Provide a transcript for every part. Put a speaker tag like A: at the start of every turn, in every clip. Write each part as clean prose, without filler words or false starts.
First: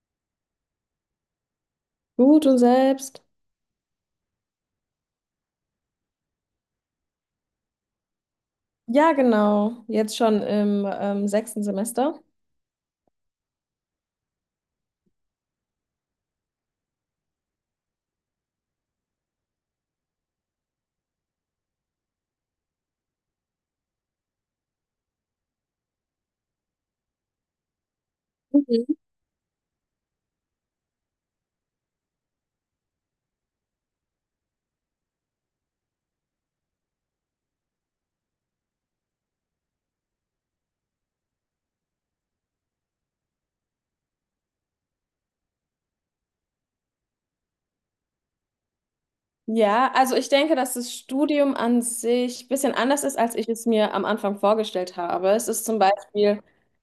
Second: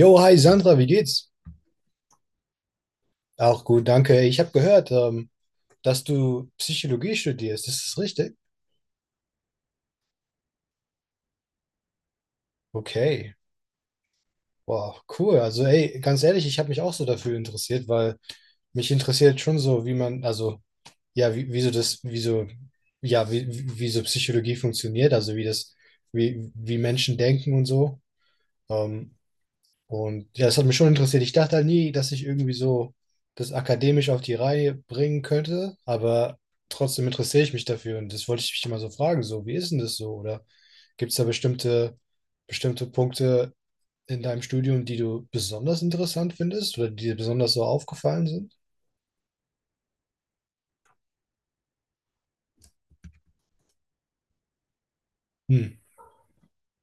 A: Jo, hi Sandra, wie geht's?
B: Gut und selbst?
A: Auch gut, danke. Ich habe gehört, dass du Psychologie studierst. Ist das richtig?
B: Ja, genau. Jetzt schon im sechsten Semester.
A: Okay. Wow, cool. Also, ey, ganz ehrlich, ich habe mich auch so dafür interessiert, weil mich interessiert schon so, wie man, also, ja, wie, wie so das, wie so, ja, wie, wie wie so Psychologie funktioniert, also wie Menschen denken und so.
B: Mhm.
A: Ähm, Und ja, das hat mich schon interessiert. Ich dachte halt nie, dass ich irgendwie so das akademisch auf die Reihe bringen könnte, aber trotzdem interessiere ich mich dafür. Und das wollte ich mich immer so fragen, so, wie ist denn das so? Oder gibt es da bestimmte Punkte in deinem Studium, die du besonders interessant findest oder die dir besonders so aufgefallen sind?
B: Ja, also ich denke, dass das Studium an sich ein bisschen anders ist, als ich es mir am Anfang vorgestellt habe. Es ist
A: Hm.
B: zum Beispiel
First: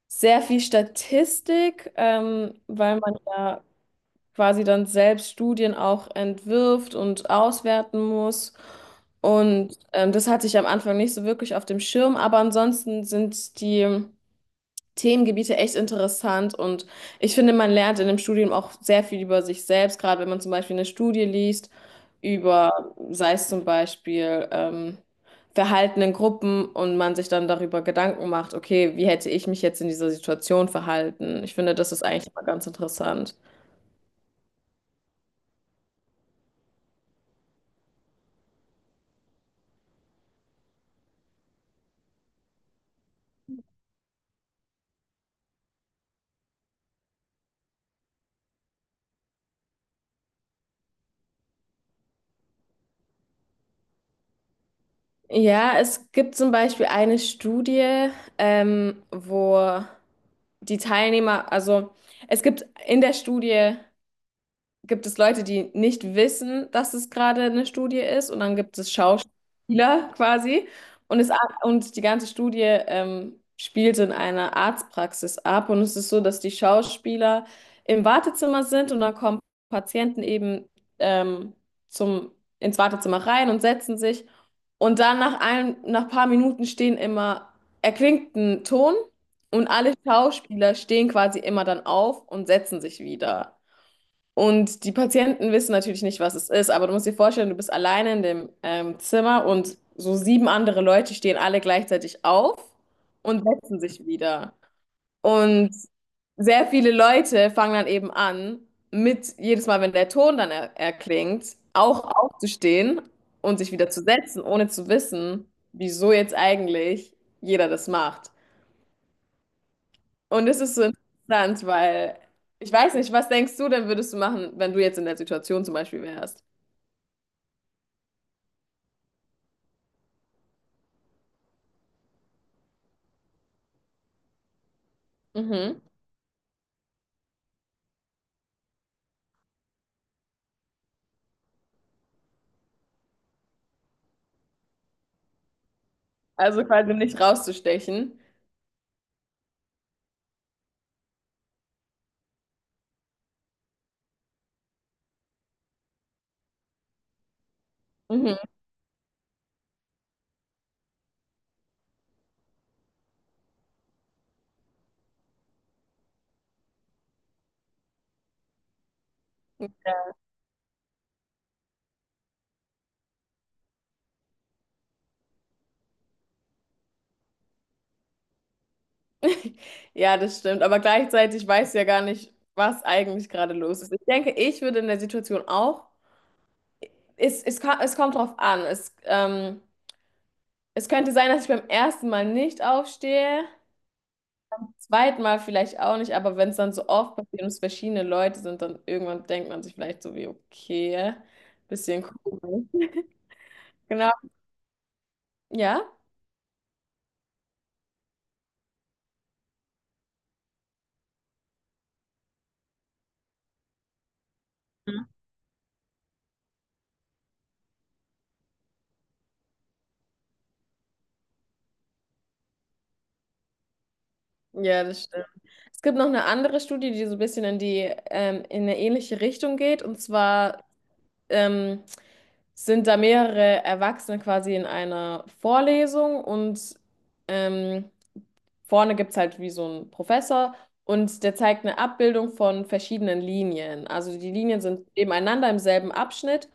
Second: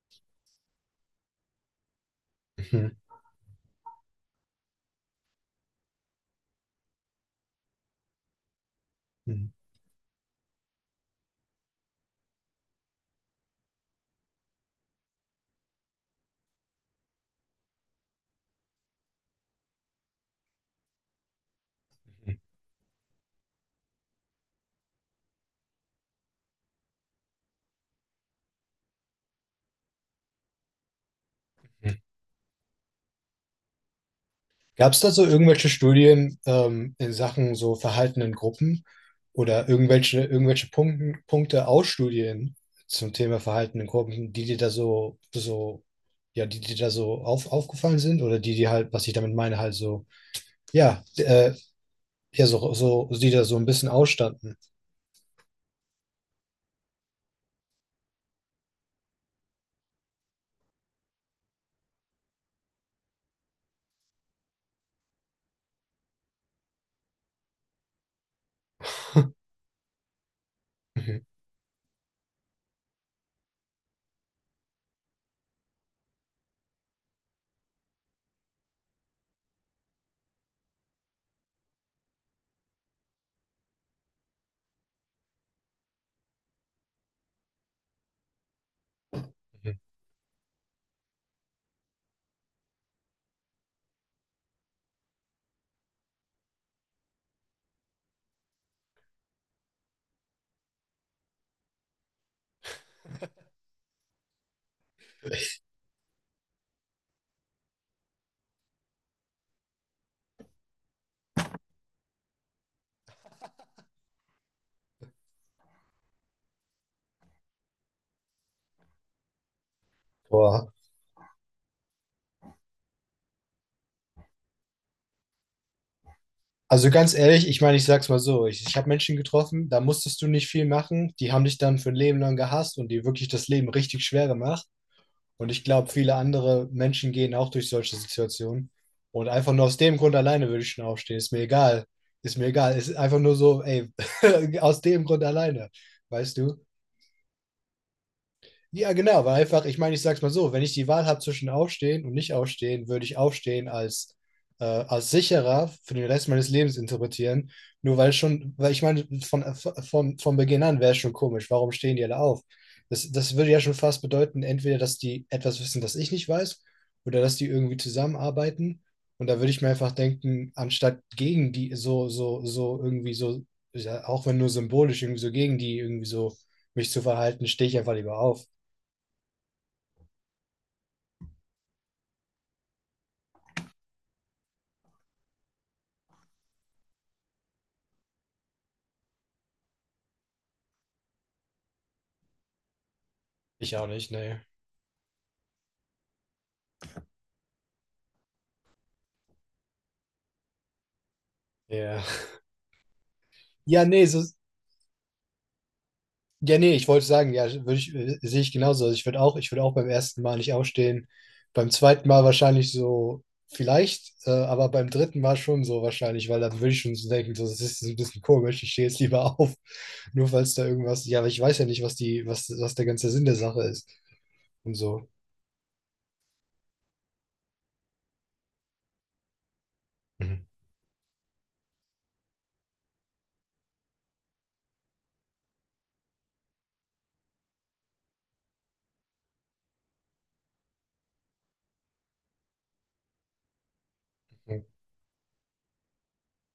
B: sehr viel Statistik,
A: Mhm.
B: weil man ja quasi dann selbst Studien auch entwirft und auswerten muss.
A: Mhm.
B: Und das hatte ich am Anfang nicht so wirklich auf dem Schirm, aber ansonsten sind die Themengebiete echt interessant und ich finde, man lernt in dem Studium auch sehr viel über sich selbst, gerade wenn man zum Beispiel eine Studie liest über, sei es zum Beispiel Verhalten in Gruppen und man sich dann darüber Gedanken macht, okay, wie hätte ich mich jetzt in dieser Situation verhalten? Ich finde, das ist eigentlich immer ganz interessant.
A: Gab es da so irgendwelche Studien in Sachen so Verhalten in Gruppen oder irgendwelche Punkten, Punkte aus Studien zum Thema Verhalten in Gruppen, die dir da so, ja, die dir da so aufgefallen sind oder die dir halt, was ich damit meine, halt so, ja, ja, so, die da so ein bisschen ausstanden?
B: Ja, es gibt zum Beispiel eine Studie, wo die Teilnehmer, also es gibt in der Studie gibt es Leute, die nicht wissen, dass es gerade eine Studie ist und dann gibt es Schauspieler quasi und,
A: Mhm,
B: es, und die ganze Studie spielt in einer Arztpraxis ab und es ist so, dass die Schauspieler im Wartezimmer sind und dann kommen Patienten eben ähm, zum, ins Wartezimmer rein und setzen sich und dann nach ein paar Minuten erklingt ein Ton und
A: mhm.
B: alle Schauspieler stehen quasi immer dann auf und setzen sich wieder. Und die Patienten wissen natürlich nicht, was es ist, aber du musst dir vorstellen, du bist alleine in dem Zimmer und so sieben andere Leute stehen alle gleichzeitig auf und setzen sich wieder. Und sehr viele Leute fangen dann eben an, mit jedes Mal, wenn der Ton dann er erklingt, auch aufzustehen und sich wieder zu setzen, ohne zu wissen, wieso jetzt eigentlich jeder das macht. Und es
A: Boah.
B: ist so interessant, weil ich weiß nicht, was denkst du denn, würdest du machen, wenn du jetzt in der Situation zum Beispiel wärst?
A: Also ganz ehrlich, ich meine, ich sag's mal so, ich habe Menschen getroffen, da musstest du nicht viel machen, die haben dich dann für ein Leben lang gehasst und dir wirklich das Leben richtig schwer gemacht. Und ich
B: Mhm.
A: glaube, viele andere Menschen gehen auch durch solche Situationen. Und einfach nur aus dem Grund alleine würde ich schon aufstehen. Ist mir egal. Ist mir egal. Ist einfach nur so, ey, aus dem Grund alleine. Weißt du?
B: Also quasi nicht rauszustechen.
A: Ja, genau, weil einfach, ich meine, ich sag's mal so, wenn ich die Wahl habe zwischen Aufstehen und nicht Aufstehen, würde ich Aufstehen als, als sicherer für den Rest meines Lebens interpretieren. Nur weil
B: Mhm.
A: schon, weil ich meine, von Beginn an wäre es schon komisch, warum stehen die alle auf? Das würde ja schon fast bedeuten, entweder, dass die etwas wissen, das ich nicht weiß, oder dass die irgendwie zusammenarbeiten. Und da würde ich mir einfach denken, anstatt gegen die so irgendwie so, ja, auch wenn nur symbolisch, irgendwie so gegen die irgendwie so mich zu verhalten, stehe ich einfach lieber auf.
B: Ja, das stimmt. Aber gleichzeitig weiß ja gar nicht, was eigentlich gerade los ist. Ich denke, ich würde in der Situation auch. Es kommt drauf an. Es könnte sein, dass ich beim ersten Mal nicht aufstehe.
A: Ich auch nicht, ne.
B: Zweitmal vielleicht auch nicht, aber wenn es dann so oft passiert und es verschiedene Leute sind, dann irgendwann denkt man sich vielleicht so wie, okay,
A: Ja.
B: bisschen cool.
A: Ja, ne,
B: Genau.
A: so,
B: Ja?
A: ja, ne, ich wollte sagen, ja, würde ich, sehe ich genauso. Also ich würde auch beim ersten Mal nicht aufstehen. Beim zweiten Mal wahrscheinlich so, vielleicht, aber beim dritten Mal schon so wahrscheinlich, weil dann würde ich schon so denken, so, das ist so ein bisschen komisch, ich stehe jetzt lieber auf. Nur falls da irgendwas, ja, aber ich weiß ja nicht, was die, was der ganze Sinn der Sache ist und
B: Ja, das
A: so.
B: stimmt. Es gibt noch eine andere Studie, die so ein bisschen in eine ähnliche Richtung geht. Und
A: Mhm.
B: zwar ähm, sind da mehrere Erwachsene quasi in einer Vorlesung und ähm, vorne gibt es halt wie so einen Professor und der zeigt eine Abbildung von verschiedenen Linien. Also die Linien sind nebeneinander im selben Abschnitt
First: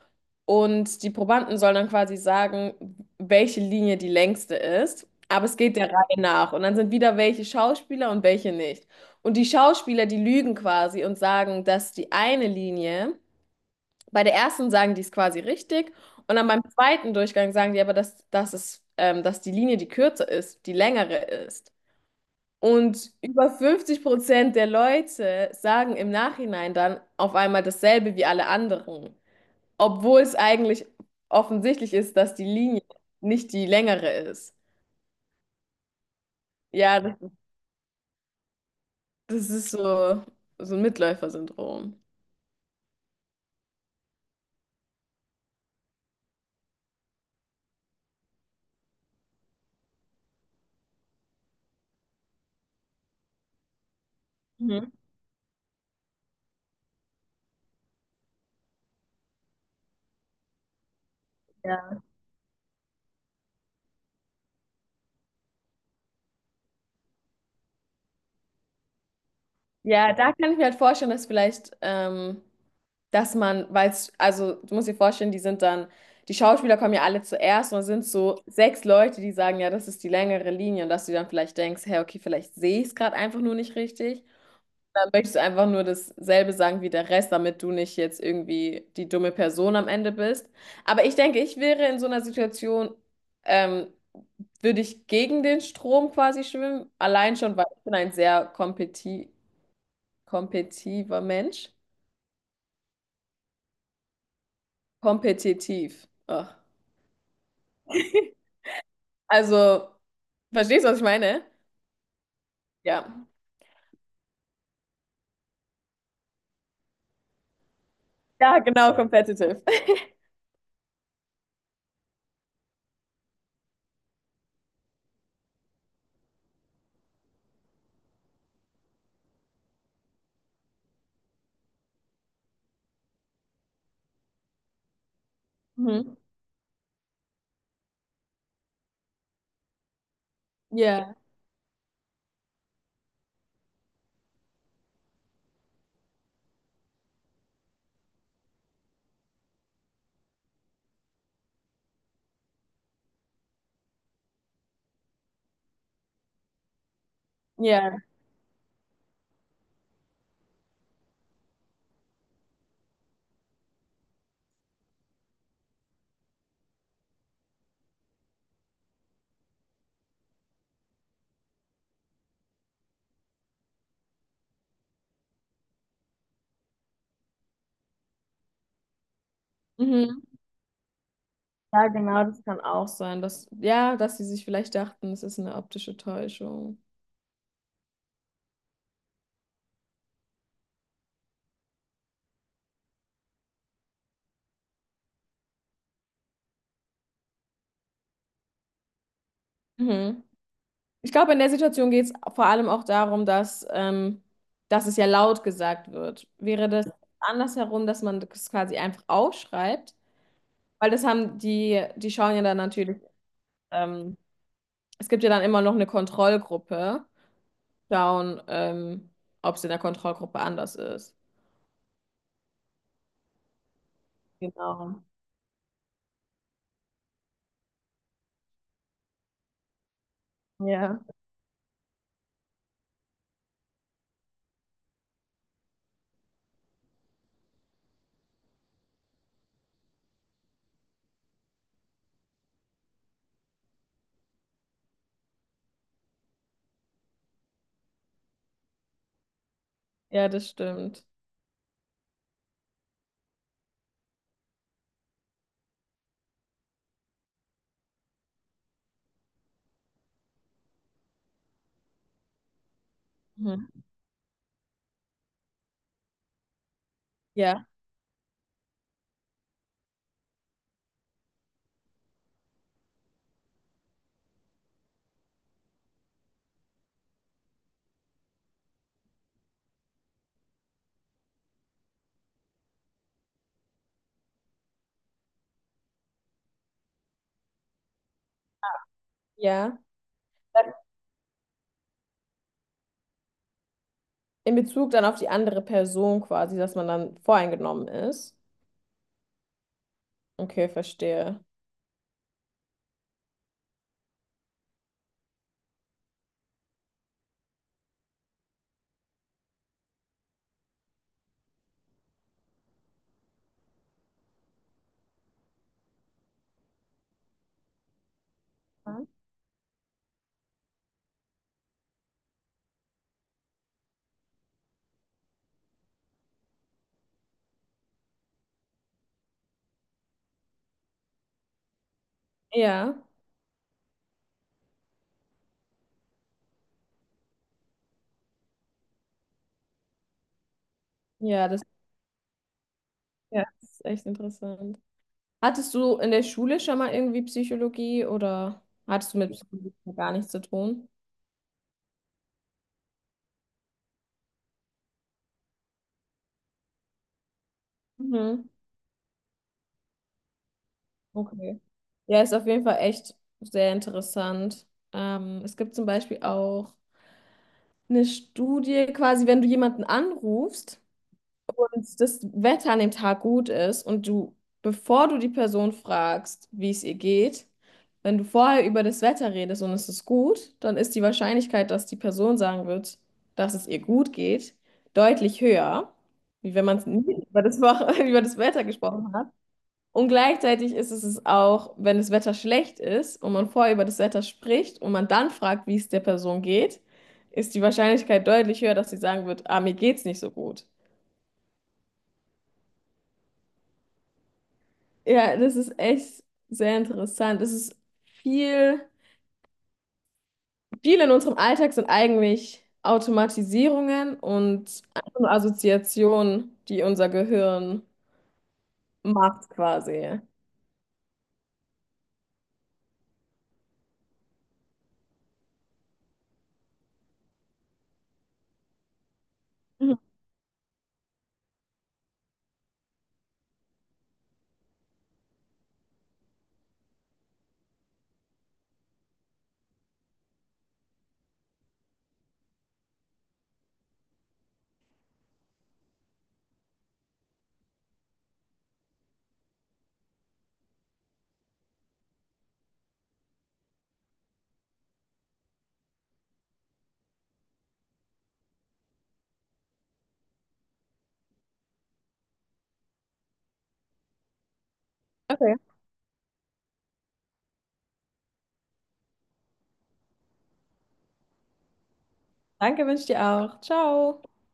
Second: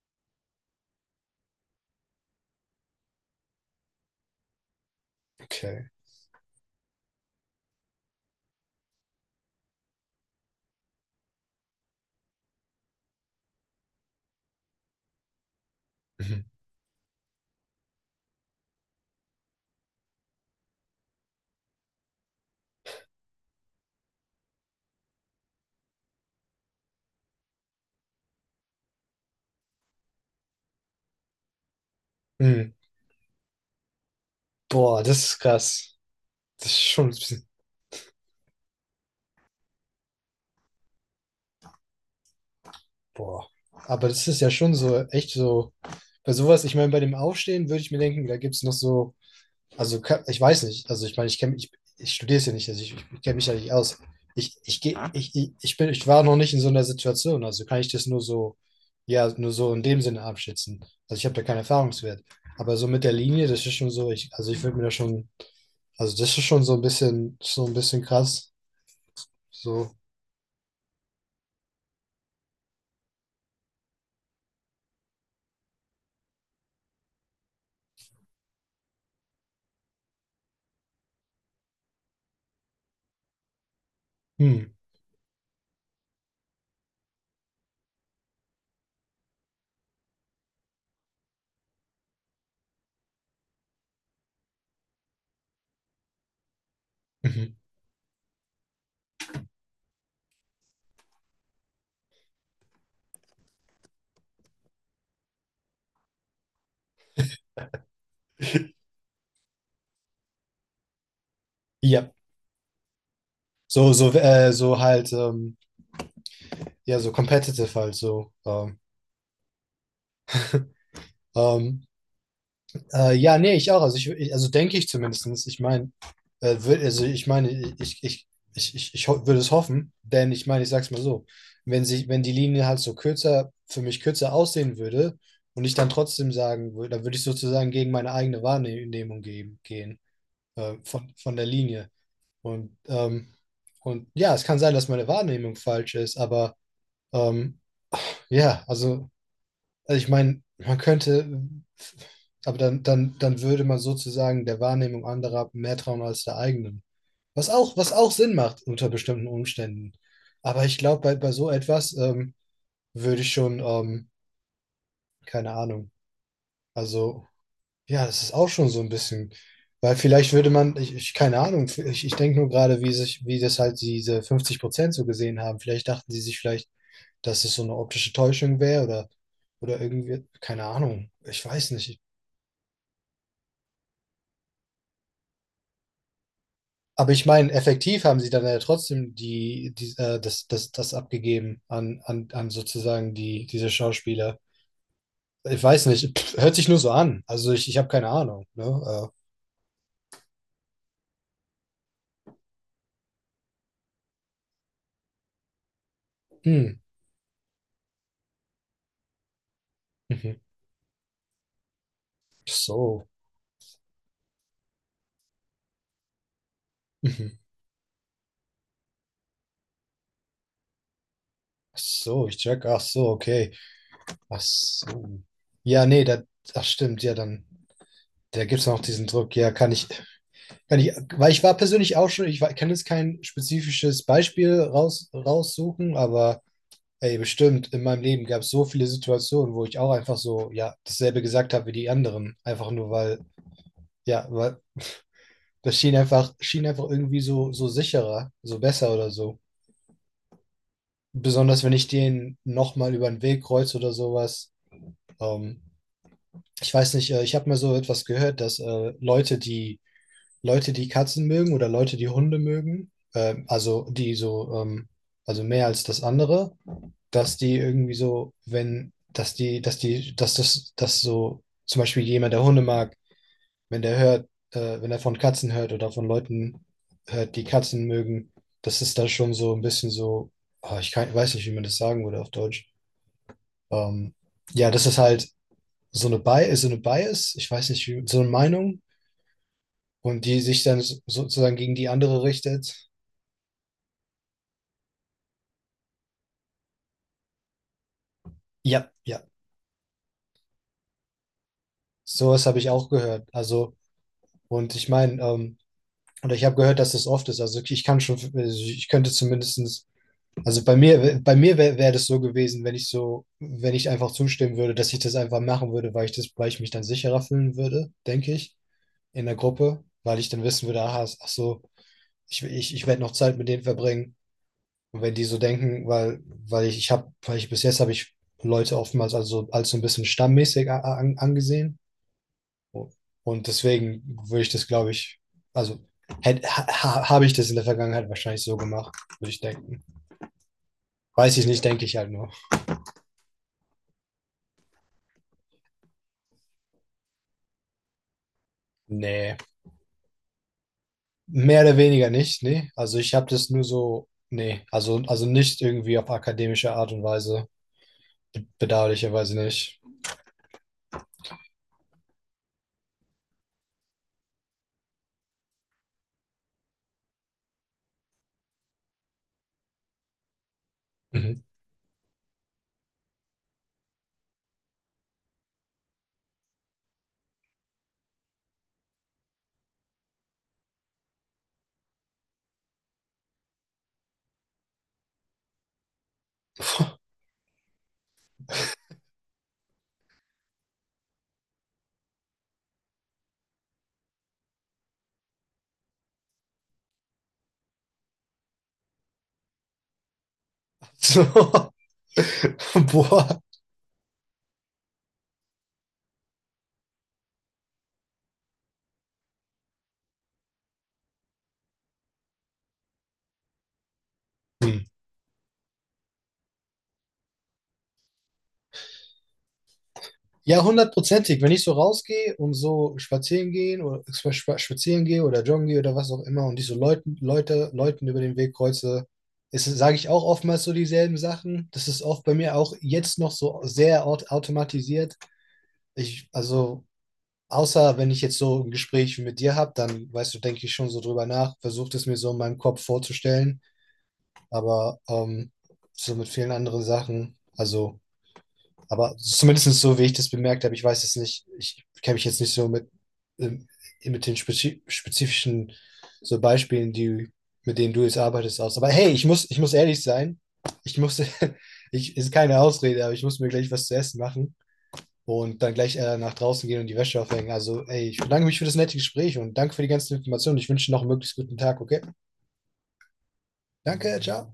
B: und die Probanden sollen dann quasi sagen, welche Linie die längste ist. Aber es geht
A: Okay.
B: der Reihe nach. Und dann sind wieder welche Schauspieler und welche nicht. Und die Schauspieler, die lügen quasi und sagen, dass die eine Linie, bei der ersten sagen die es quasi richtig. Und
A: Mhm.
B: dann beim zweiten Durchgang sagen die aber, dass die Linie, die kürzer ist, die längere ist. Und über 50% der Leute sagen im Nachhinein dann auf einmal dasselbe wie alle anderen, obwohl es eigentlich offensichtlich ist, dass die
A: Mhm.
B: Linie nicht die längere ist.
A: Boah, das ist krass. Das ist
B: Ja,
A: schon ein
B: das,
A: bisschen,
B: das ist so, so ein Mitläufer-Syndrom.
A: boah. Aber das ist ja schon so, echt so. Bei sowas, ich meine, bei dem Aufstehen würde ich mir denken, da gibt es noch so, also ich weiß nicht, also ich meine, ich studiere es ja nicht, also ich kenne mich ja nicht aus. Ich,
B: Mhm.
A: geh, ich bin, Ich war noch nicht in so einer Situation, also kann ich das nur so, ja, nur so in dem Sinne abschätzen. Also ich habe da keinen
B: Ja.
A: Erfahrungswert. Aber so mit der Linie, das ist schon so, also ich würde mir da schon, also das ist schon so ein bisschen krass. So,
B: Ja, da kann ich mir halt vorstellen, dass vielleicht, dass man, weil es, also du musst dir vorstellen, die sind dann, die Schauspieler kommen ja alle zuerst und es sind so sechs Leute, die sagen, ja, das ist die längere Linie und dass du dann vielleicht denkst, hey, okay, vielleicht sehe ich es gerade einfach nur nicht richtig.
A: hm,
B: Dann möchtest du einfach nur dasselbe sagen wie der Rest, damit du nicht jetzt irgendwie die dumme Person am Ende bist. Aber ich denke, ich wäre in so einer Situation, ähm, würde ich gegen den Strom quasi schwimmen, allein
A: mhm.
B: schon, weil ich bin ein sehr kompetiver Mensch? Kompetitiv. Ach. Also, verstehst du, was ich meine?
A: Ja.
B: Ja.
A: So halt, ja, so competitive halt, so,
B: Ja, genau, competitive.
A: ähm, ja, nee, ich auch. Also, also denke ich zumindest. Ich meine, also ich meine, ich, ich, würde es hoffen, denn ich meine, ich sag's mal so, wenn sich, wenn die Linie halt so kürzer, für mich kürzer aussehen würde und ich dann
B: Mhm.
A: trotzdem sagen würde, dann würde ich sozusagen gegen meine eigene Wahrnehmung gehen
B: Ja,
A: von der Linie. Und, ähm, und ja, es kann sein, dass meine Wahrnehmung falsch ist, aber ähm, ja, also ich meine, man könnte, aber dann würde man sozusagen der Wahrnehmung anderer mehr trauen als der eigenen. Was
B: ja.
A: auch Sinn macht unter bestimmten Umständen. Aber ich glaube, bei, bei so etwas würde ich schon, keine Ahnung. Also, ja, das ist auch schon so ein bisschen, weil vielleicht würde man, ich keine Ahnung, ich denke nur gerade, wie sich, wie das halt diese 50% so gesehen haben. Vielleicht dachten sie sich vielleicht, dass es so eine optische Täuschung wäre oder
B: Mhm.
A: irgendwie, keine Ahnung. Ich weiß
B: Ja,
A: nicht.
B: genau, das kann auch sein. Dass, ja, dass sie sich vielleicht dachten, es ist eine optische Täuschung.
A: Aber ich meine, effektiv haben sie dann ja trotzdem das abgegeben an sozusagen diese Schauspieler. Ich weiß nicht, pff, hört sich nur so an. Also ich habe keine Ahnung. Ne?
B: Mhm. Ich glaube, in der Situation geht es vor allem auch darum, dass, dass es ja laut gesagt wird. Wäre
A: Hm,
B: das andersherum, dass man das quasi einfach aufschreibt?
A: mhm.
B: Weil das haben die, die schauen ja dann natürlich
A: So.
B: ähm, es gibt ja dann immer noch eine Kontrollgruppe.
A: Mhm.
B: Schauen, ob es in der Kontrollgruppe anders ist.
A: Ach so, ich check. Ach so, okay. Ach
B: Genau.
A: so. Ja, nee, da, ach stimmt, ja, dann. Da gibt es noch diesen Druck, ja, kann ich,
B: Ja,
A: weil ich war persönlich auch schon, ich war, kann jetzt kein spezifisches Beispiel raussuchen, aber ey, bestimmt, in meinem Leben gab es so viele Situationen, wo ich auch einfach so, ja, dasselbe gesagt habe wie die anderen. Einfach nur, weil, ja, weil das schien einfach irgendwie so, so sicherer, so besser oder so.
B: ja, das stimmt.
A: Besonders wenn ich den nochmal über den Weg kreuze oder sowas. Ähm, ich weiß nicht, ich habe mal so etwas gehört, dass Leute, die Katzen mögen oder Leute, die Hunde mögen,
B: Mhm.
A: also die so, also mehr als das andere, dass die
B: Ja,
A: irgendwie so, wenn, dass die, dass die, dass das, dass so zum Beispiel jemand, der Hunde mag, wenn der hört, wenn er von Katzen hört oder von Leuten hört, die Katzen mögen, das ist da schon so ein bisschen so, ah, ich kann, weiß nicht, wie man das sagen würde auf Deutsch. Ähm, ja, das ist halt so eine Bias, ich weiß nicht, wie, so eine Meinung
B: ja.
A: und die sich dann sozusagen gegen die andere richtet.
B: In Bezug dann auf die andere Person quasi, dass man dann voreingenommen ist.
A: Ja, ja,
B: Okay, verstehe.
A: sowas habe ich auch gehört. Also, und ich meine, oder ich habe gehört, dass das oft ist. Also ich kann schon, also ich könnte zumindestens, also bei mir wär das so gewesen, wenn ich so, wenn ich einfach zustimmen würde, dass ich das einfach machen würde, weil ich mich dann sicherer fühlen würde, denke ich,
B: Mhm.
A: in der Gruppe, weil ich dann wissen würde, aha, ach so, ich werde noch Zeit mit denen verbringen. Und wenn die so denken, weil, weil ich bis jetzt habe ich Leute oftmals also als so ein bisschen stammmäßig angesehen
B: Ja,
A: und deswegen würde ich das, glaube ich, also hätt- ha, habe ich das in der Vergangenheit wahrscheinlich so gemacht, würde ich denken. Weiß ich
B: ja, das,
A: nicht, denke ich halt nur.
B: ja, das ist echt interessant. Hattest du in der Schule schon mal irgendwie Psychologie oder hattest du mit
A: Nee,
B: Psychologie gar nichts zu tun?
A: mehr oder weniger nicht, nee. Also ich habe das nur so, nee, also nicht irgendwie auf akademische Art und Weise,
B: Mhm.
A: bedauerlicherweise nicht.
B: Okay. Ja, ist auf jeden Fall echt sehr interessant. Es gibt zum Beispiel auch eine Studie, quasi, wenn du jemanden anrufst
A: Mhm.
B: und das Wetter an dem Tag gut ist und du, bevor du die Person fragst, wie es ihr geht, wenn du vorher über das Wetter redest und es ist gut, dann ist die Wahrscheinlichkeit, dass die Person sagen wird, dass es ihr gut geht, deutlich höher, wie wenn man es nie über das, Woche- über das Wetter gesprochen hat. Und gleichzeitig ist es auch, wenn das Wetter schlecht ist und man vorher über das Wetter spricht und man dann fragt, wie es der Person geht, ist die Wahrscheinlichkeit deutlich höher, dass sie sagen wird, ah, mir geht's nicht so gut.
A: So. Boah.
B: Ja, das ist echt sehr interessant. Es ist viel, viel in unserem Alltag sind eigentlich Automatisierungen
A: Hm.
B: und einfach nur Assoziationen, die unser Gehirn macht quasi.
A: Ja, hundertprozentig. Wenn ich so rausgehe und so spazieren gehe oder joggen gehe oder was auch immer und ich so Leuten über den Weg kreuze, sage
B: Mhm.
A: ich auch oftmals so dieselben Sachen. Das ist oft bei mir auch jetzt noch so sehr automatisiert. Ich, also, außer wenn ich jetzt so ein Gespräch mit dir habe, dann, weißt du, denke ich schon so drüber nach, versuche es mir so in meinem Kopf vorzustellen, aber so mit vielen anderen Sachen. Also aber zumindest so, wie ich das bemerkt habe, ich weiß es nicht, ich kenne mich jetzt nicht so ähm, mit den spezifischen so Beispielen, die, mit denen du jetzt arbeitest, aus. Aber hey, ich muss ehrlich sein, ich muss, ich, ist keine Ausrede, aber ich muss mir gleich was zu essen machen
B: Okay.
A: und dann gleich nach draußen gehen und die Wäsche aufhängen. Also, ey, ich bedanke mich für das nette Gespräch und danke für die ganzen Informationen. Ich wünsche dir noch einen möglichst guten Tag, okay?
B: Danke, wünsche ich dir auch.
A: Danke,
B: Ciao.
A: ciao.